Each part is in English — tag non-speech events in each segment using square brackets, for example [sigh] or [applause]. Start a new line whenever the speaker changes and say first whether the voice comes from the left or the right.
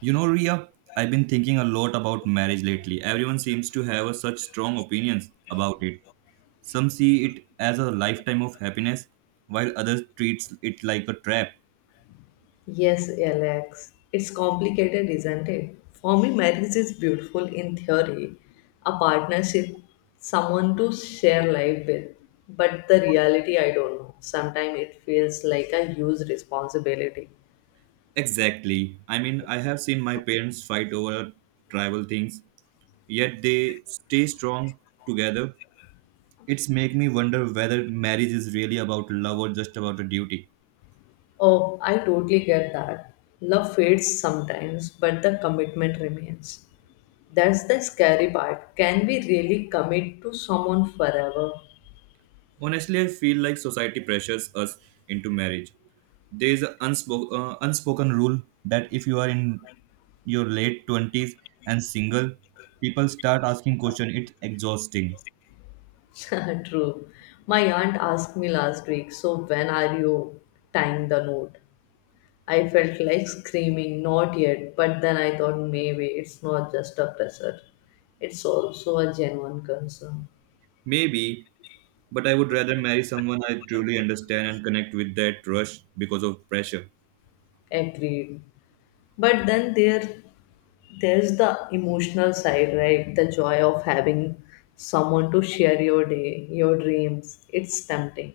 right: You know, Ria, I've been thinking a lot about marriage lately. Everyone seems to have such strong opinions about it. Some see it as a lifetime of happiness, while others treats it like a trap.
left: Yes, Alex. It's complicated, isn't it? For me, marriage is beautiful in theory, a partnership, someone to share life with. But the reality, I don't know. Sometimes it feels like a huge responsibility.
right: Exactly. I mean, I have seen my parents fight over tribal things, yet they stay strong together. It's make me wonder whether marriage is really about love or just about a duty.
left: Oh, I totally get that. Love fades sometimes, but the commitment remains. That's the scary part. Can we really commit to someone forever?
right: Honestly, I feel like society pressures us into marriage. There is an unspoken rule that if you are in your late 20s and single, people start asking questions. It's exhausting.
left: [laughs] True. My aunt asked me last week, so when are you tying the knot? I felt like screaming, not yet, but then I thought maybe it's not just a pressure. It's also a genuine concern.
right: Maybe, but I would rather marry someone I truly understand and connect with that rush because of pressure.
left: Agreed. But then there's the emotional side, right? The joy of having someone to share your day, your dreams. It's tempting.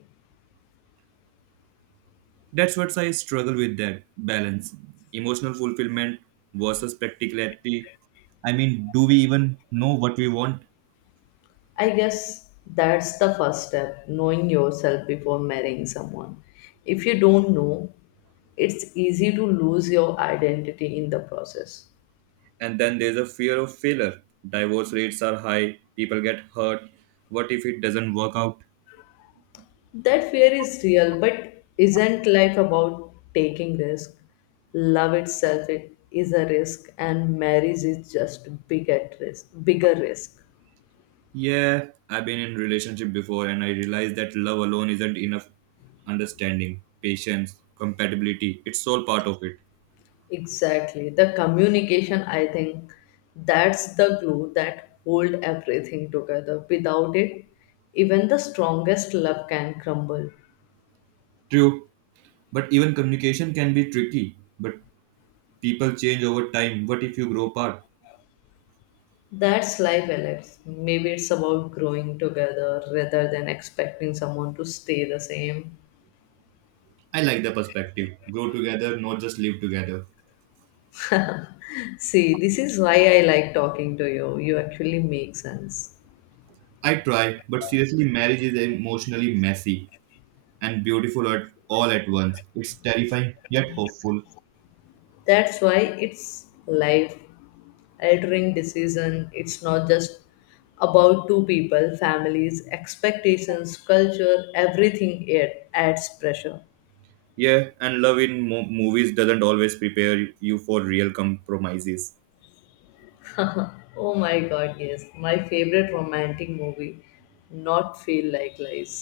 right: That's what I struggle with that balance. Emotional fulfillment versus practicality. I mean, do we even know what we want?
left: I guess that's the first step, knowing yourself before marrying someone. If you don't know, it's easy to lose your identity in the process.
right: And then there's a fear of failure. Divorce rates are high, people get hurt. What if it doesn't work out?
left: That fear is real, but isn't life about taking risk? Love itself it is a risk and marriage is just bigger risk.
right: Yeah, I've been in relationship before and I realized that love alone isn't enough. Understanding, patience, compatibility, it's all part of it.
left: Exactly. The communication, I think that's the glue that hold everything together. Without it, even the strongest love can crumble.
right: True, but even communication can be tricky. But people change over time. What if you grow apart?
left: That's life, Alex. Maybe it's about growing together rather than expecting someone to stay the same.
right: I like the perspective. Grow together, not just live together.
left: See, this is why I like talking to you. You actually make sense.
right: I try, but seriously, marriage is emotionally messy and beautiful at all at once. It's terrifying yet hopeful.
left: That's why it's life during decision it's not just about two people families expectations culture everything it adds pressure.
right: Yeah, and love in movies doesn't always prepare you for real compromises.
left: [laughs] Oh my god, yes, my favorite romantic movie not feel like lies.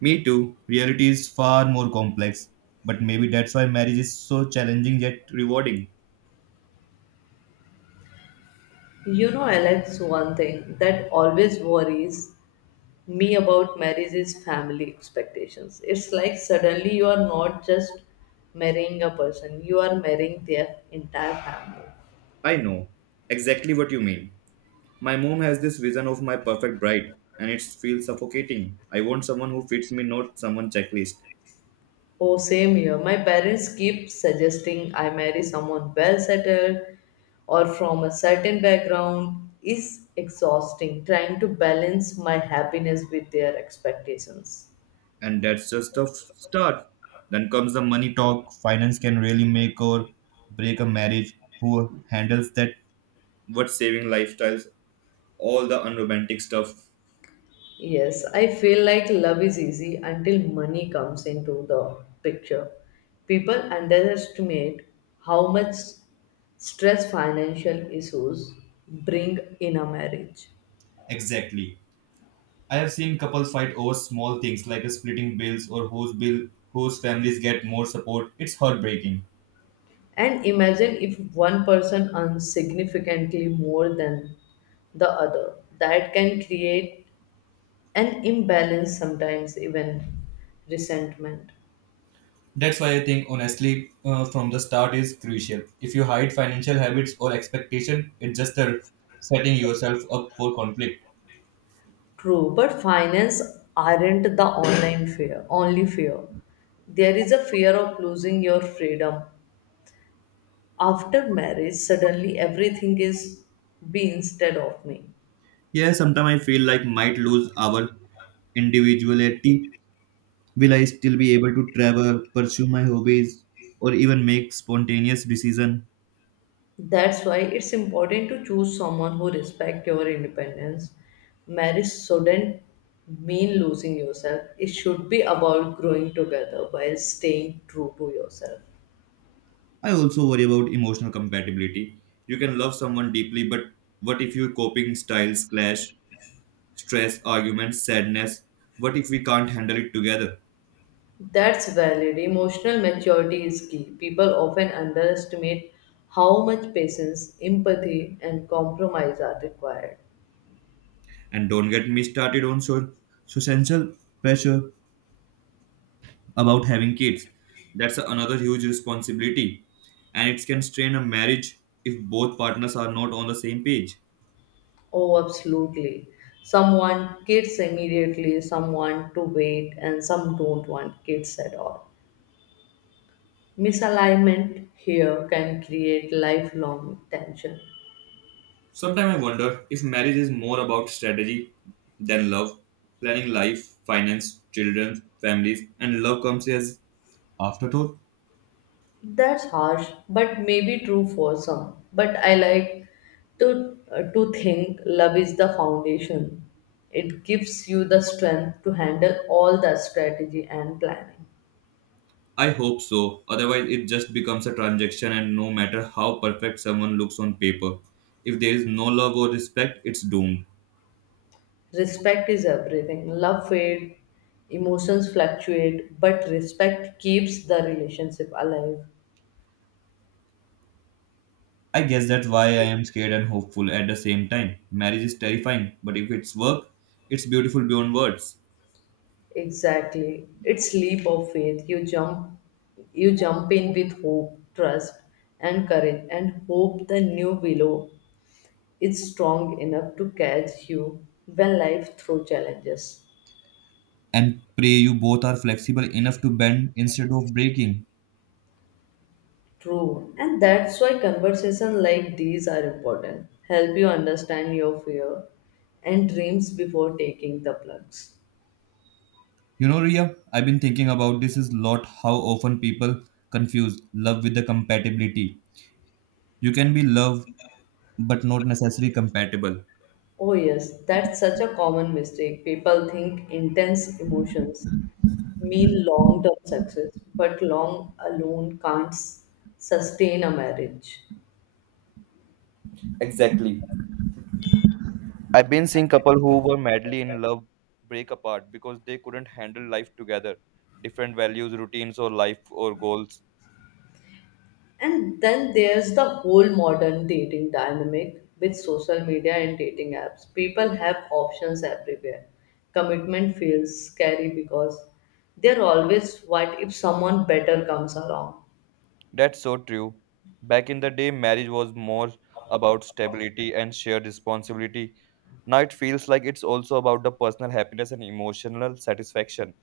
right: Me too. Reality is far more complex, but maybe that's why marriage is so challenging yet rewarding.
left: You know, Alex, one thing that always worries me about marriage is family expectations. It's like suddenly you are not just marrying a person, you are marrying their entire family.
right: I know exactly what you mean. My mom has this vision of my perfect bride, and it feels suffocating. I want someone who fits me, not someone checklist.
left: Oh, same here. My parents keep suggesting I marry someone well settled or from a certain background. Is exhausting trying to balance my happiness with their expectations.
right: And that's just the start. Then comes the money talk. Finance can really make or break a marriage. Who handles that? What saving lifestyles? All the unromantic stuff.
left: Yes, I feel like love is easy until money comes into the picture. People underestimate how much stress financial issues bring in a marriage.
right: Exactly. I have seen couples fight over small things like splitting bills or whose families get more support. It's heartbreaking.
left: And imagine if one person earns significantly more than the other. That can create an imbalance, sometimes even resentment.
right: That's why I think honestly from the start is crucial. If you hide financial habits or expectation, it's just a setting yourself up for conflict.
left: True, but finance aren't the online fear, only fear. There is a fear of losing your freedom. After marriage, suddenly everything is be instead of me.
right: Yeah, sometimes I feel like might lose our individuality. Will I still be able to travel, pursue my hobbies, or even make spontaneous decision?
left: That's why it's important to choose someone who respects your independence. Marriage shouldn't mean losing yourself. It should be about growing together while staying true to yourself.
right: I also worry about emotional compatibility. You can love someone deeply, but what if your coping styles clash, stress, arguments, sadness? What if we can't handle it together?
left: That's valid. Emotional maturity is key. People often underestimate how much patience, empathy, and compromise are required.
right: And don't get me started on social pressure about having kids. That's another huge responsibility, and it can strain a marriage if both partners are not on the same page.
left: Oh, absolutely. Some want kids immediately, some want to wait, and some don't want kids at all. Misalignment here can create lifelong tension.
right: Sometimes I wonder if marriage is more about strategy than love. Planning life, finance, children, families, and love comes as afterthought.
left: That's harsh, but maybe true for some. But I like to think love is the foundation. It gives you the strength to handle all the strategy and planning.
right: I hope so. Otherwise, it just becomes a transaction, and no matter how perfect someone looks on paper, if there is no love or respect, it's doomed.
left: Respect is everything. Love fades, emotions fluctuate, but respect keeps the relationship alive.
right: I guess that's why I am scared and hopeful at the same time. Marriage is terrifying, but if it's work, it's beautiful beyond words.
left: Exactly. It's leap of faith. You jump in with hope, trust and courage and hope the new willow is strong enough to catch you when life throws challenges.
right: And pray you both are flexible enough to bend instead of breaking.
left: True. And that's why conversations like these are important. Help you understand your fear and dreams before taking the plugs.
right: You know, Ria, I've been thinking about this is lot how often people confuse love with the compatibility. You can be love but not necessarily compatible.
left: Oh yes, that's such a common mistake. People think intense emotions mean long-term success, but long alone can't sustain a marriage.
right: Exactly. I've been seeing couples who were madly in love break apart because they couldn't handle life together, different values, routines, or life or goals.
left: And then there's the whole modern dating dynamic with social media and dating apps. People have options everywhere. Commitment feels scary because they're always what if someone better comes along.
right: That's so true. Back in the day, marriage was more about stability and shared responsibility. Now it feels like it's also about the personal happiness and emotional satisfaction.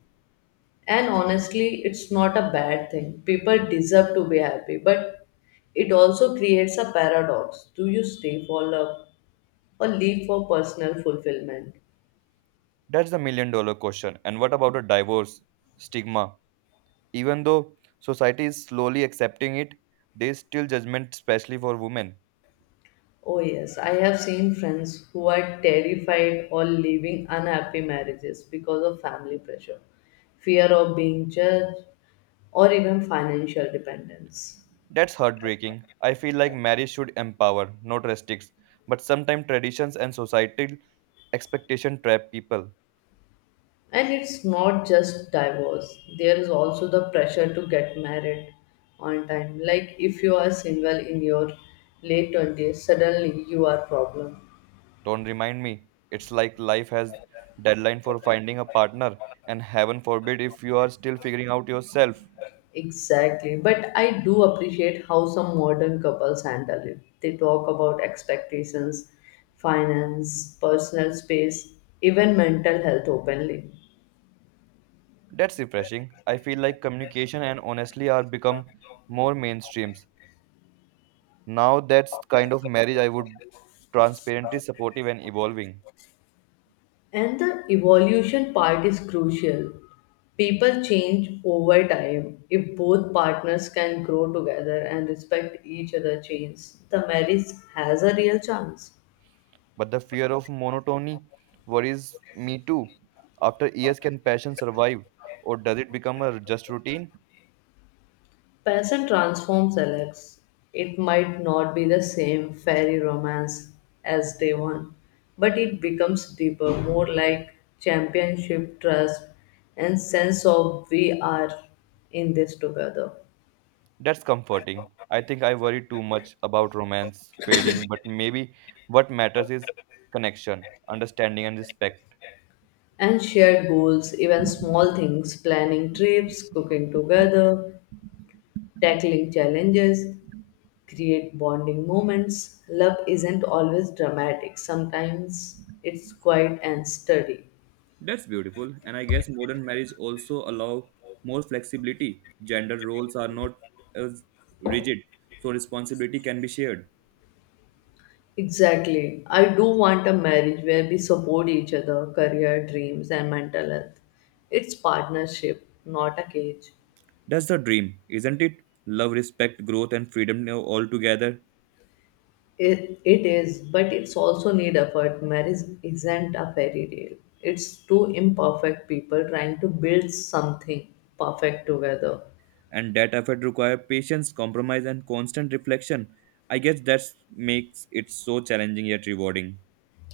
left: And honestly, it's not a bad thing. People deserve to be happy, but it also creates a paradox. Do you stay for love or leave for personal fulfillment?
right: That's the million-dollar question. And what about the divorce stigma? Even though society is slowly accepting it, there's still judgment, especially for women.
left: Oh, yes, I have seen friends who are terrified or leaving unhappy marriages because of family pressure, fear of being judged, or even financial dependence.
right: That's heartbreaking. I feel like marriage should empower, not restrict. But sometimes traditions and societal expectation trap people.
left: And it's not just divorce, there is also the pressure to get married on time. Like if you are single in your late 20s, suddenly you are problem.
right: Don't remind me. It's like life has deadline for finding a partner and heaven forbid if you are still figuring out yourself.
left: Exactly. But I do appreciate how some modern couples handle it. They talk about expectations, finance, personal space, even mental health openly.
right: That's refreshing. I feel like communication and honestly are become more mainstreams. Now that's kind of marriage I would transparently supportive and evolving.
left: And the evolution part is crucial. People change over time. If both partners can grow together and respect each other's change, the marriage has a real chance.
right: But the fear of monotony worries me too. After years can passion survive or does it become a just routine?
left: Person transforms Alex. It might not be the same fairy romance as day one, but it becomes deeper, more like championship trust and sense of we are in this together.
right: That's comforting. I think I worry too much about romance fading, but maybe what matters is connection, understanding, and respect.
left: And shared goals, even small things, planning trips, cooking together, tackling challenges, create bonding moments. Love isn't always dramatic, sometimes it's quiet and steady.
right: That's beautiful. And I guess modern marriage also allow more flexibility. Gender roles are not as rigid, so responsibility can be shared.
left: Exactly. I do want a marriage where we support each other, career, dreams, and mental health. It's partnership, not a cage.
right: That's the dream, isn't it? Love, respect, growth, and freedom now all together.
left: It is, but it's also need effort. Marriage isn't a fairy tale. It's two imperfect people trying to build something perfect together.
right: And that effort require patience, compromise, and constant reflection. I guess that makes it so challenging yet rewarding.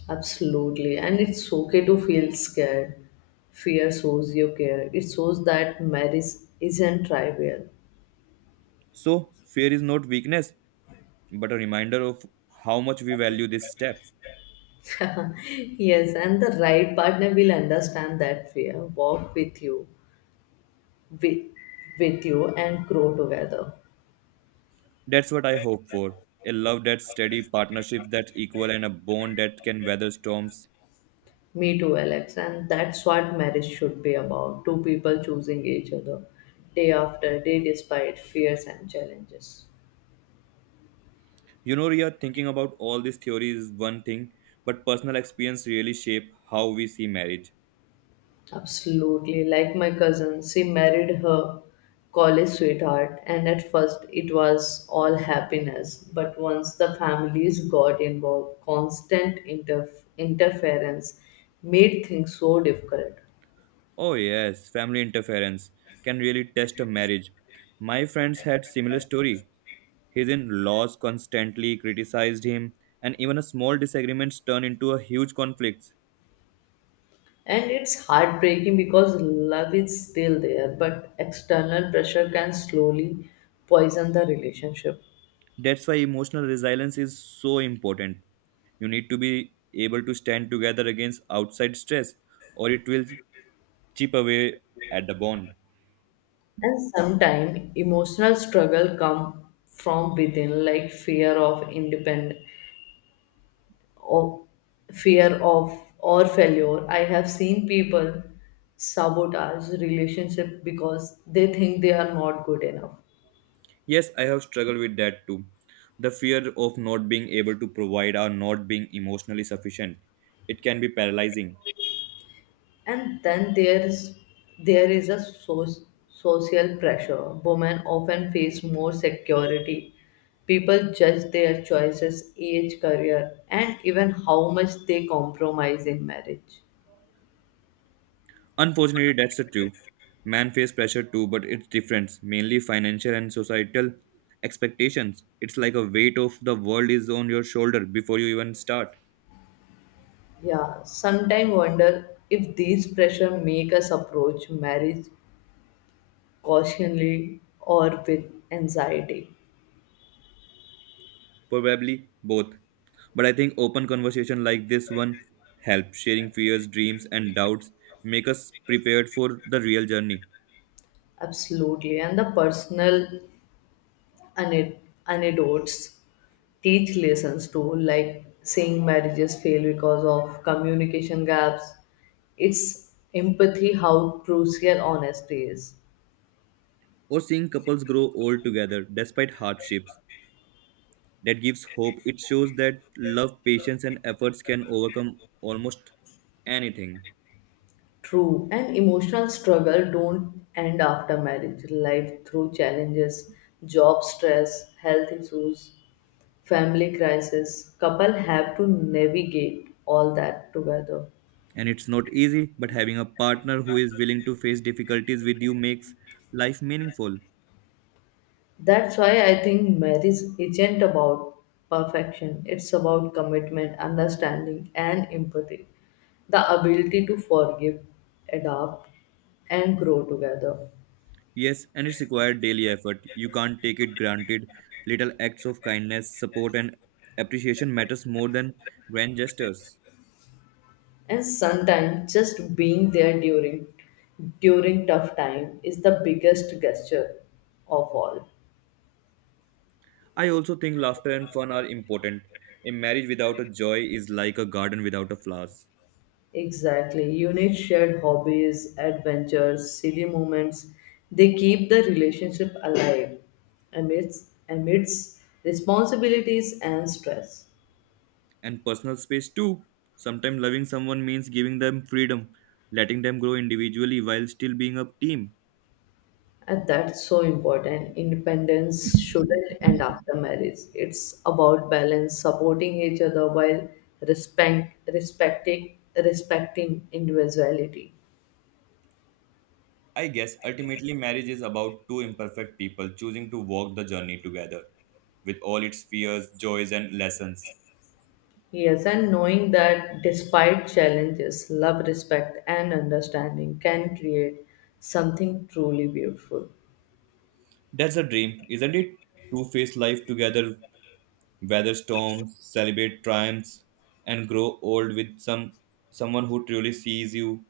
left: Absolutely. And it's okay to feel scared. Fear shows you care. It shows that marriage isn't trivial.
right: So, fear is not weakness, but a reminder of how much we value this step.
left: [laughs] Yes, and the right partner will understand that fear, walk with you, with, and grow together.
right: That's what I hope for a love that's steady, partnerships that equal, and a bond that can weather storms.
left: Me too, Alex. And that's what marriage should be about two people choosing each other day after day despite fears and challenges.
right: You know, Ria, thinking about all these theories is one thing, but personal experience really shape how we see marriage.
left: Absolutely. Like my cousin, she married her college sweetheart, and at first it was all happiness. But once the families got involved, constant interference made things so difficult.
right: Oh, yes, family interference can really test a marriage. My friends had similar story. His in-laws constantly criticized him, and even a small disagreements turn into a huge conflict.
left: And it's heartbreaking because love is still there, but external pressure can slowly poison the relationship.
right: That's why emotional resilience is so important. You need to be able to stand together against outside stress, or it will chip away at the bond.
left: And sometimes emotional struggle come from within, like fear of independ of fear of or failure. I have seen people sabotage relationship because they think they are not good enough.
right: Yes, I have struggled with that too. The fear of not being able to provide or not being emotionally sufficient. It can be paralyzing.
left: And then there is a social pressure. Women often face more security. People judge their choices, age, career, and even how much they compromise in marriage.
right: Unfortunately, that's the truth. Men face pressure too, but it's different, mainly financial and societal expectations. It's like a weight of the world is on your shoulder before you even start.
left: Yeah, sometimes wonder if these pressure make us approach marriage cautionly or with anxiety.
right: Probably both. But I think open conversation like this one help sharing fears, dreams and doubts make us prepared for the real journey.
left: Absolutely. And the personal ane- anecdotes teach lessons too, like seeing marriages fail because of communication gaps. It's empathy how crucial honesty is.
right: Or seeing couples grow old together despite hardships. That gives hope. It shows that love, patience and efforts can overcome almost anything.
left: True, and emotional struggle don't end after marriage. Life through challenges, job stress, health issues, family crisis, couple have to navigate all that together.
right: And it's not easy, but having a partner who is willing to face difficulties with you makes life meaningful.
left: That's why I think marriage isn't about perfection, it's about commitment, understanding, and empathy. The ability to forgive, adapt, and grow together.
right: Yes, and it's required daily effort. You can't take it granted. Little acts of kindness, support, and appreciation matters more than grand gestures.
left: And sometimes just being there during tough time is the biggest gesture of all.
right: I also think laughter and fun are important. A marriage without a joy is like a garden without a flowers.
left: Exactly. Unique shared hobbies, adventures, silly moments, they keep the relationship alive amidst responsibilities and stress.
right: And personal space too. Sometimes loving someone means giving them freedom, letting them grow individually while still being a team.
left: And that's so important. Independence shouldn't end after marriage. It's about balance, supporting each other while respecting individuality.
right: I guess ultimately marriage is about two imperfect people choosing to walk the journey together with all its fears, joys, and lessons.
left: Yes, and knowing that despite challenges, love, respect, and understanding can create something truly beautiful.
right: That's a dream, isn't it? To face life together, weather storms, celebrate triumphs, and grow old with someone who truly sees you.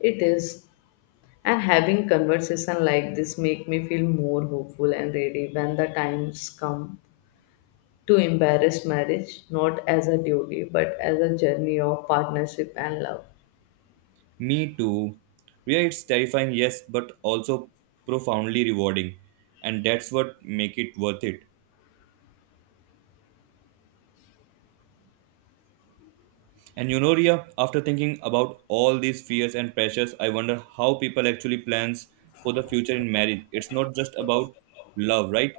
left: It is. And having conversation like this make me feel more hopeful and ready when the times come to embrace marriage not as a duty but as a journey of partnership and love.
right: Me too. Yeah, it's terrifying, yes, but also profoundly rewarding, and that's what make it worth it. And you know, Ria, after thinking about all these fears and pressures, I wonder how people actually plans for the future in marriage. It's not just about love, right?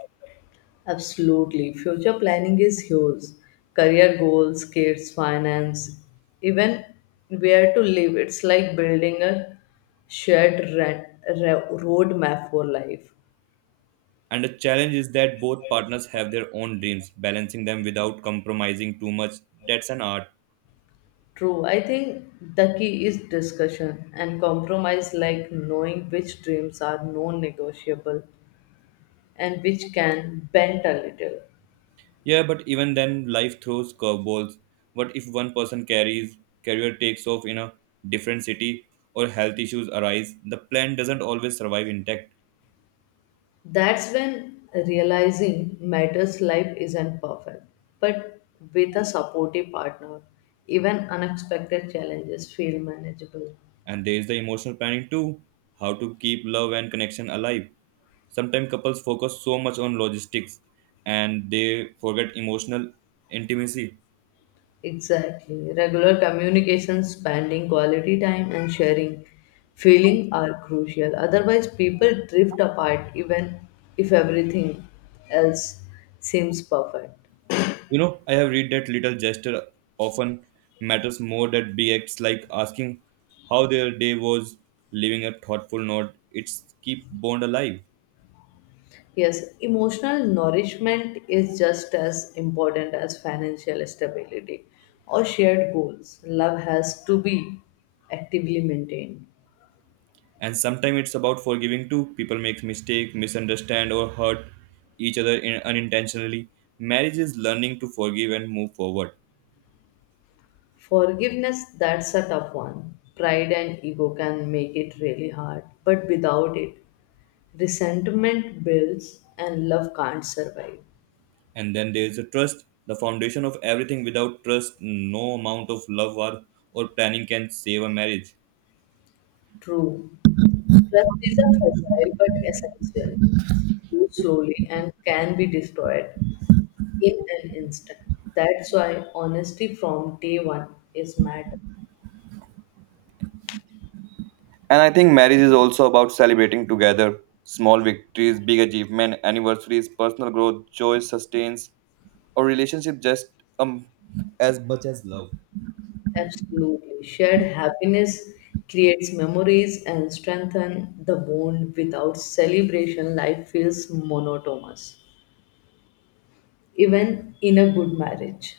left: Absolutely. Future planning is huge. Career goals, kids, finance, even where to live. It's like building a roadmap for life.
right: And the challenge is that both partners have their own dreams, balancing them without compromising too much. That's an art.
left: True. I think the key is discussion and compromise, like knowing which dreams are non negotiable and which can bend a little.
right: Yeah, but even then, life throws curveballs. What if one person carries career takes off in a different city or health issues arise? The plan doesn't always survive intact.
left: That's when realizing matters life isn't perfect, but with a supportive partner, even unexpected challenges feel manageable.
right: And there is the emotional planning too. How to keep love and connection alive. Sometimes couples focus so much on logistics and they forget emotional intimacy.
left: Exactly. Regular communication, spending quality time, and sharing feeling are crucial. Otherwise, people drift apart even if everything else seems perfect.
right: You know, I have read that little gesture often matters more than big acts like asking how their day was, leaving a thoughtful note. It's keep bond alive.
left: Yes, emotional nourishment is just as important as financial stability or shared goals. Love has to be actively maintained.
right: And sometimes it's about forgiving too. People make mistake, misunderstand or hurt each other in, unintentionally. Marriage is learning to forgive and move forward.
left: Forgiveness, that's a tough one. Pride and ego can make it really hard, but without it, resentment builds and love can't survive.
right: And then there is a trust, the foundation of everything. Without trust, no amount of love or planning can save a marriage.
left: True. Trust is a fragile but essential. It's used slowly and can be destroyed in an instant. That's why honesty from day one is matter.
right: And I think marriage is also about celebrating together small victories, big achievements, anniversaries, personal growth, joy sustains or relationship just um as much as love.
left: Absolutely. Shared happiness creates memories and strengthen the bond. Without celebration, life feels monotonous, even in a good marriage.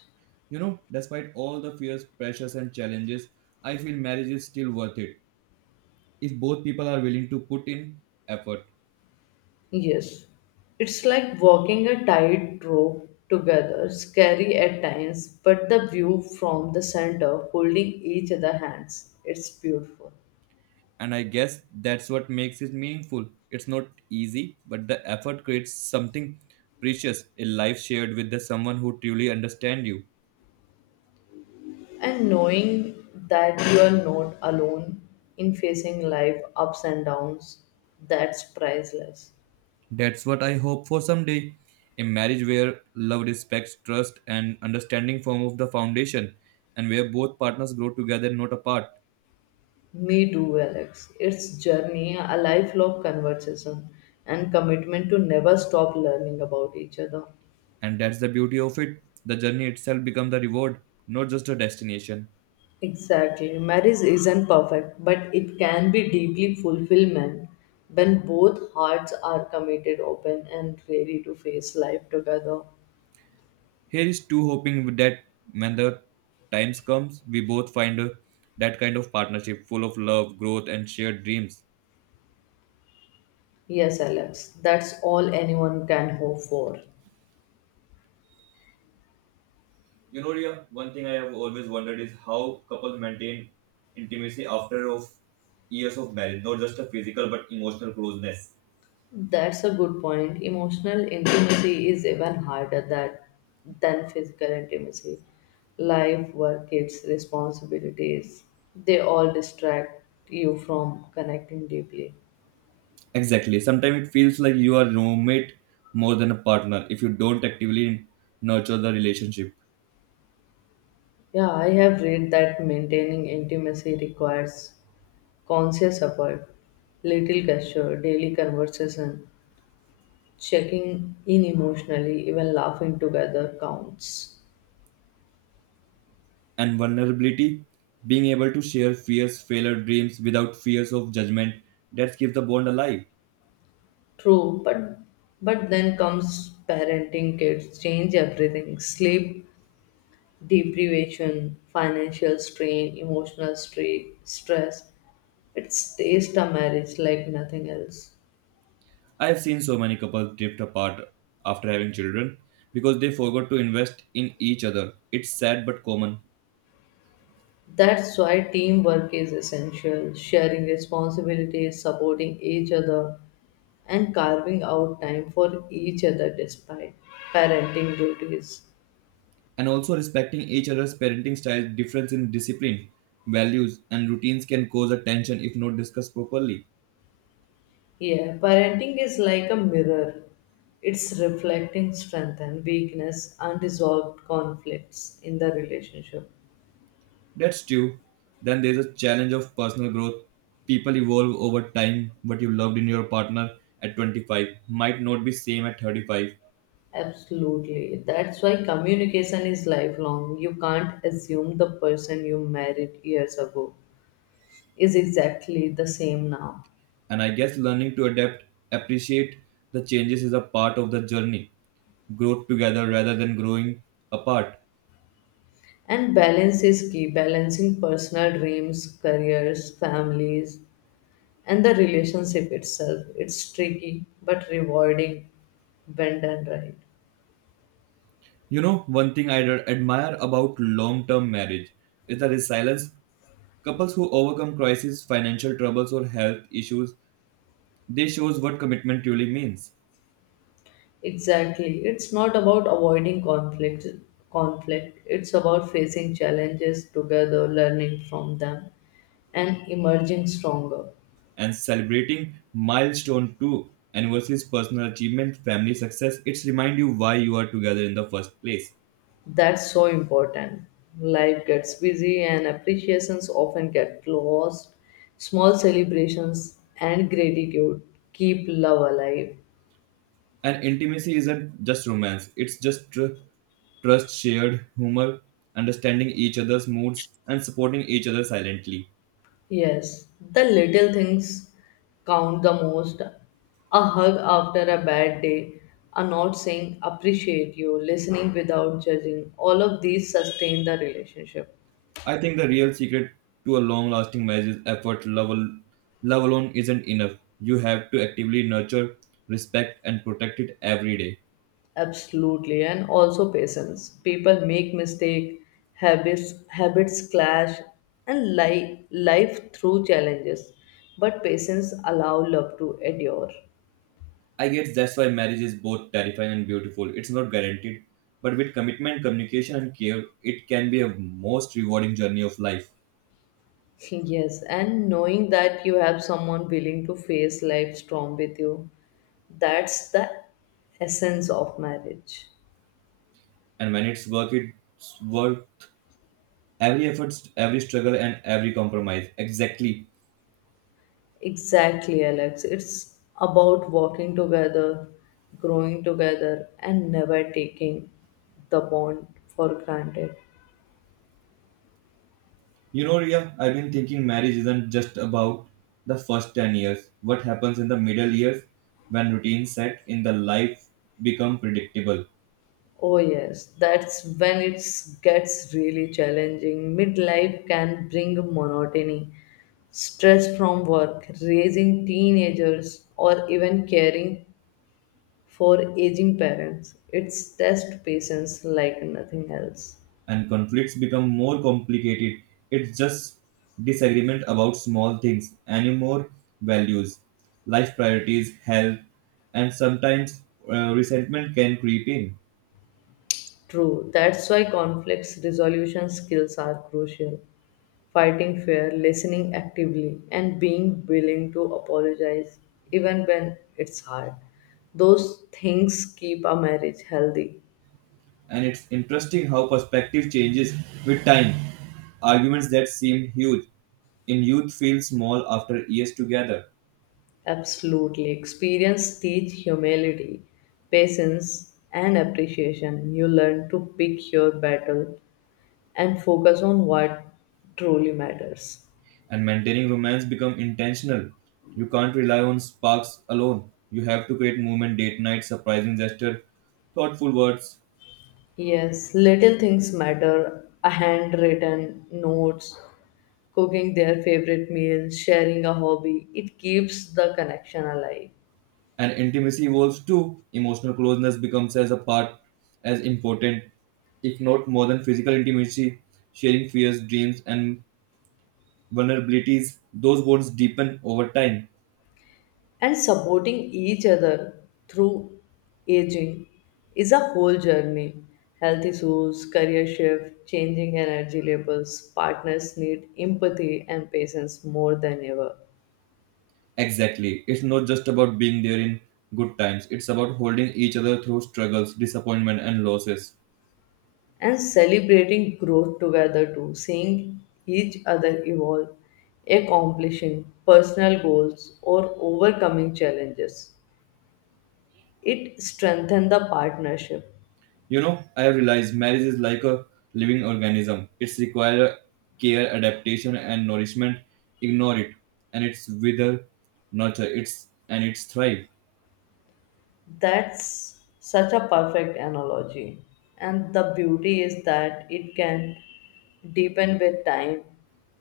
right: You know, despite all the fears, pressures, and challenges, I feel marriage is still worth it if both people are willing to put in effort.
left: Yes. It's like walking a tightrope together, scary at times, but the view from the center, holding each other hands. It's beautiful.
right: And I guess that's what makes it meaningful. It's not easy, but the effort creates something precious a life shared with the someone who truly understands you.
left: And knowing that you are not alone in facing life ups and downs, that's priceless.
right: That's what I hope for someday. A marriage where love, respect, trust, and understanding form of the foundation, and where both partners grow together, not apart.
left: Me too, Alex. It's journey, a lifelong conversation, and commitment to never stop learning about each other.
right: And that's the beauty of it. The journey itself becomes the reward, not just a destination.
left: Exactly. Marriage isn't perfect, but it can be deeply fulfillment when both hearts are committed, open, and ready to face life together.
right: Here is to hoping that when the times comes, we both find that kind of partnership full of love, growth, and shared dreams.
left: Yes, Alex, that's all anyone can hope for.
right: You know, Ria, one thing I have always wondered is how couples maintain intimacy after of years of marriage, not just a physical but emotional closeness.
left: That's a good point. Emotional intimacy is even harder than physical intimacy. Life, work, kids, responsibilities, they all distract you from connecting deeply.
right: Exactly. Sometimes it feels like you are roommate more than a partner if you don't actively nurture the relationship.
left: Yeah, I have read that maintaining intimacy requires conscious effort, little gesture, daily conversation, checking in emotionally, even laughing together counts.
right: And vulnerability, being able to share fears, failure, dreams without fears of judgment, that keeps the bond alive.
left: True, but then comes parenting kids change everything. Sleep deprivation, financial strain, emotional stress. It stays a marriage like nothing else.
right: I have seen so many couples drift apart after having children because they forgot to invest in each other. It's sad but common.
left: That's why teamwork is essential. Sharing responsibilities, supporting each other, and carving out time for each other despite parenting duties.
right: And also respecting each other's parenting styles difference in discipline values and routines can cause a tension if not discussed properly.
left: Yeah, parenting is like a mirror. It's reflecting strength and weakness, unresolved conflicts in the relationship.
right: That's true. Then there's a challenge of personal growth. People evolve over time. What you loved in your partner at 25 might not be same at 35.
left: Absolutely. That's why communication is lifelong. You can't assume the person you married years ago is exactly the same now.
right: And I guess learning to adapt, appreciate the changes is a part of the journey growth together rather than growing apart.
left: And balance is key, balancing personal dreams, careers, families, and the relationship itself. It's tricky but rewarding when done right.
right: You know, one thing I admire about long term marriage is the resilience. Couples who overcome crises, financial troubles, or health issues, they shows what commitment truly means.
left: Exactly. It's not about avoiding conflict. It's about facing challenges together, learning from them and emerging stronger.
right: And celebrating milestone two, anniversaries, personal achievement, family success, it's remind you why you are together in the first place.
left: That's so important. Life gets busy and appreciations often get lost. Small celebrations and gratitude keep love alive.
right: And intimacy isn't just romance; it's just trust, shared humor, understanding each other's moods, and supporting each other silently.
left: Yes, the little things count the most. A hug after a bad day, a not saying appreciate you, listening without judging, all of these sustain the relationship.
right: I think the real secret to a long lasting marriage is effort. Love alone isn't enough. You have to actively nurture, respect, and protect it every day.
left: Absolutely, and also patience. People make mistake, habits clash, and life through challenges. But patience allow love to endure.
right: I guess that's why marriage is both terrifying and beautiful. It's not guaranteed, but with commitment, communication, and care, it can be a most rewarding journey of life.
left: [laughs] Yes, and knowing that you have someone willing to face life storm with you, that's the essence of marriage.
right: And when it's work, it's worth every effort, every struggle, and every compromise. Exactly.
left: Exactly, Alex. It's about walking together, growing together, and never taking the bond for granted.
right: You know, Ria, I've been thinking marriage isn't just about the first 10 years. What happens in the middle years when routines set in the life become predictable
left: Oh, yes, that's when it gets really challenging. Midlife can bring monotony, stress from work, raising teenagers, or even caring for aging parents, it's test patience like nothing else.
right: and conflicts become more complicated? It's just disagreement about small things, anymore values, life priorities, health, and sometimes resentment can creep in.
left: True, that's why conflicts resolution skills are crucial. Fighting fair, listening actively, and being willing to apologize even when it's hard. Those things keep a marriage healthy.
right: And it's interesting how perspective changes with time. Arguments that seem huge in youth feel small after years together,
left: Absolutely. Experience teach humility, patience, and appreciation. You learn to pick your battle and focus on what truly matters.
right: and maintaining romance become intentional. You can't rely on sparks alone. You have to create movement, date night, surprising gesture, thoughtful words,
left: Yes, little things matter. A handwritten notes, cooking their favorite meal, sharing a hobby. It keeps the connection alive.
right: and intimacy evolves too. Emotional closeness becomes as a part as important, if not more than physical intimacy, sharing fears, dreams, and vulnerabilities. Those bonds deepen over time.
left: And supporting each other through aging is a whole journey. Health issues, career shift, changing energy levels, partners need empathy and patience more than ever.
right: Exactly. It's not just about being there in good times, it's about holding each other through struggles, disappointment, and losses.
left: And celebrating growth together too, seeing each other evolve, accomplishing personal goals or overcoming challenges. It strengthens the partnership.
right: You know, I realize marriage is like a living organism. It's require care, adaptation, and nourishment. Ignore it, and it's wither, nurture. It's and it's thrive,
left: That's such a perfect analogy. And the beauty is that it can deepen with time,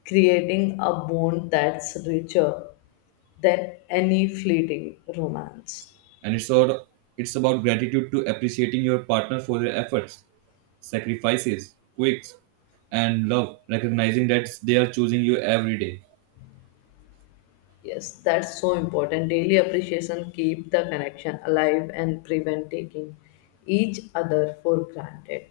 left: creating a bond that's richer than any fleeting romance.
right: and it's all. It's about gratitude to appreciating your partner for their efforts, sacrifices, quirks, and love. Recognizing that they are choosing you every day.
left: Yes, that's so important. Daily appreciation keep the connection alive and prevent taking each other for granted.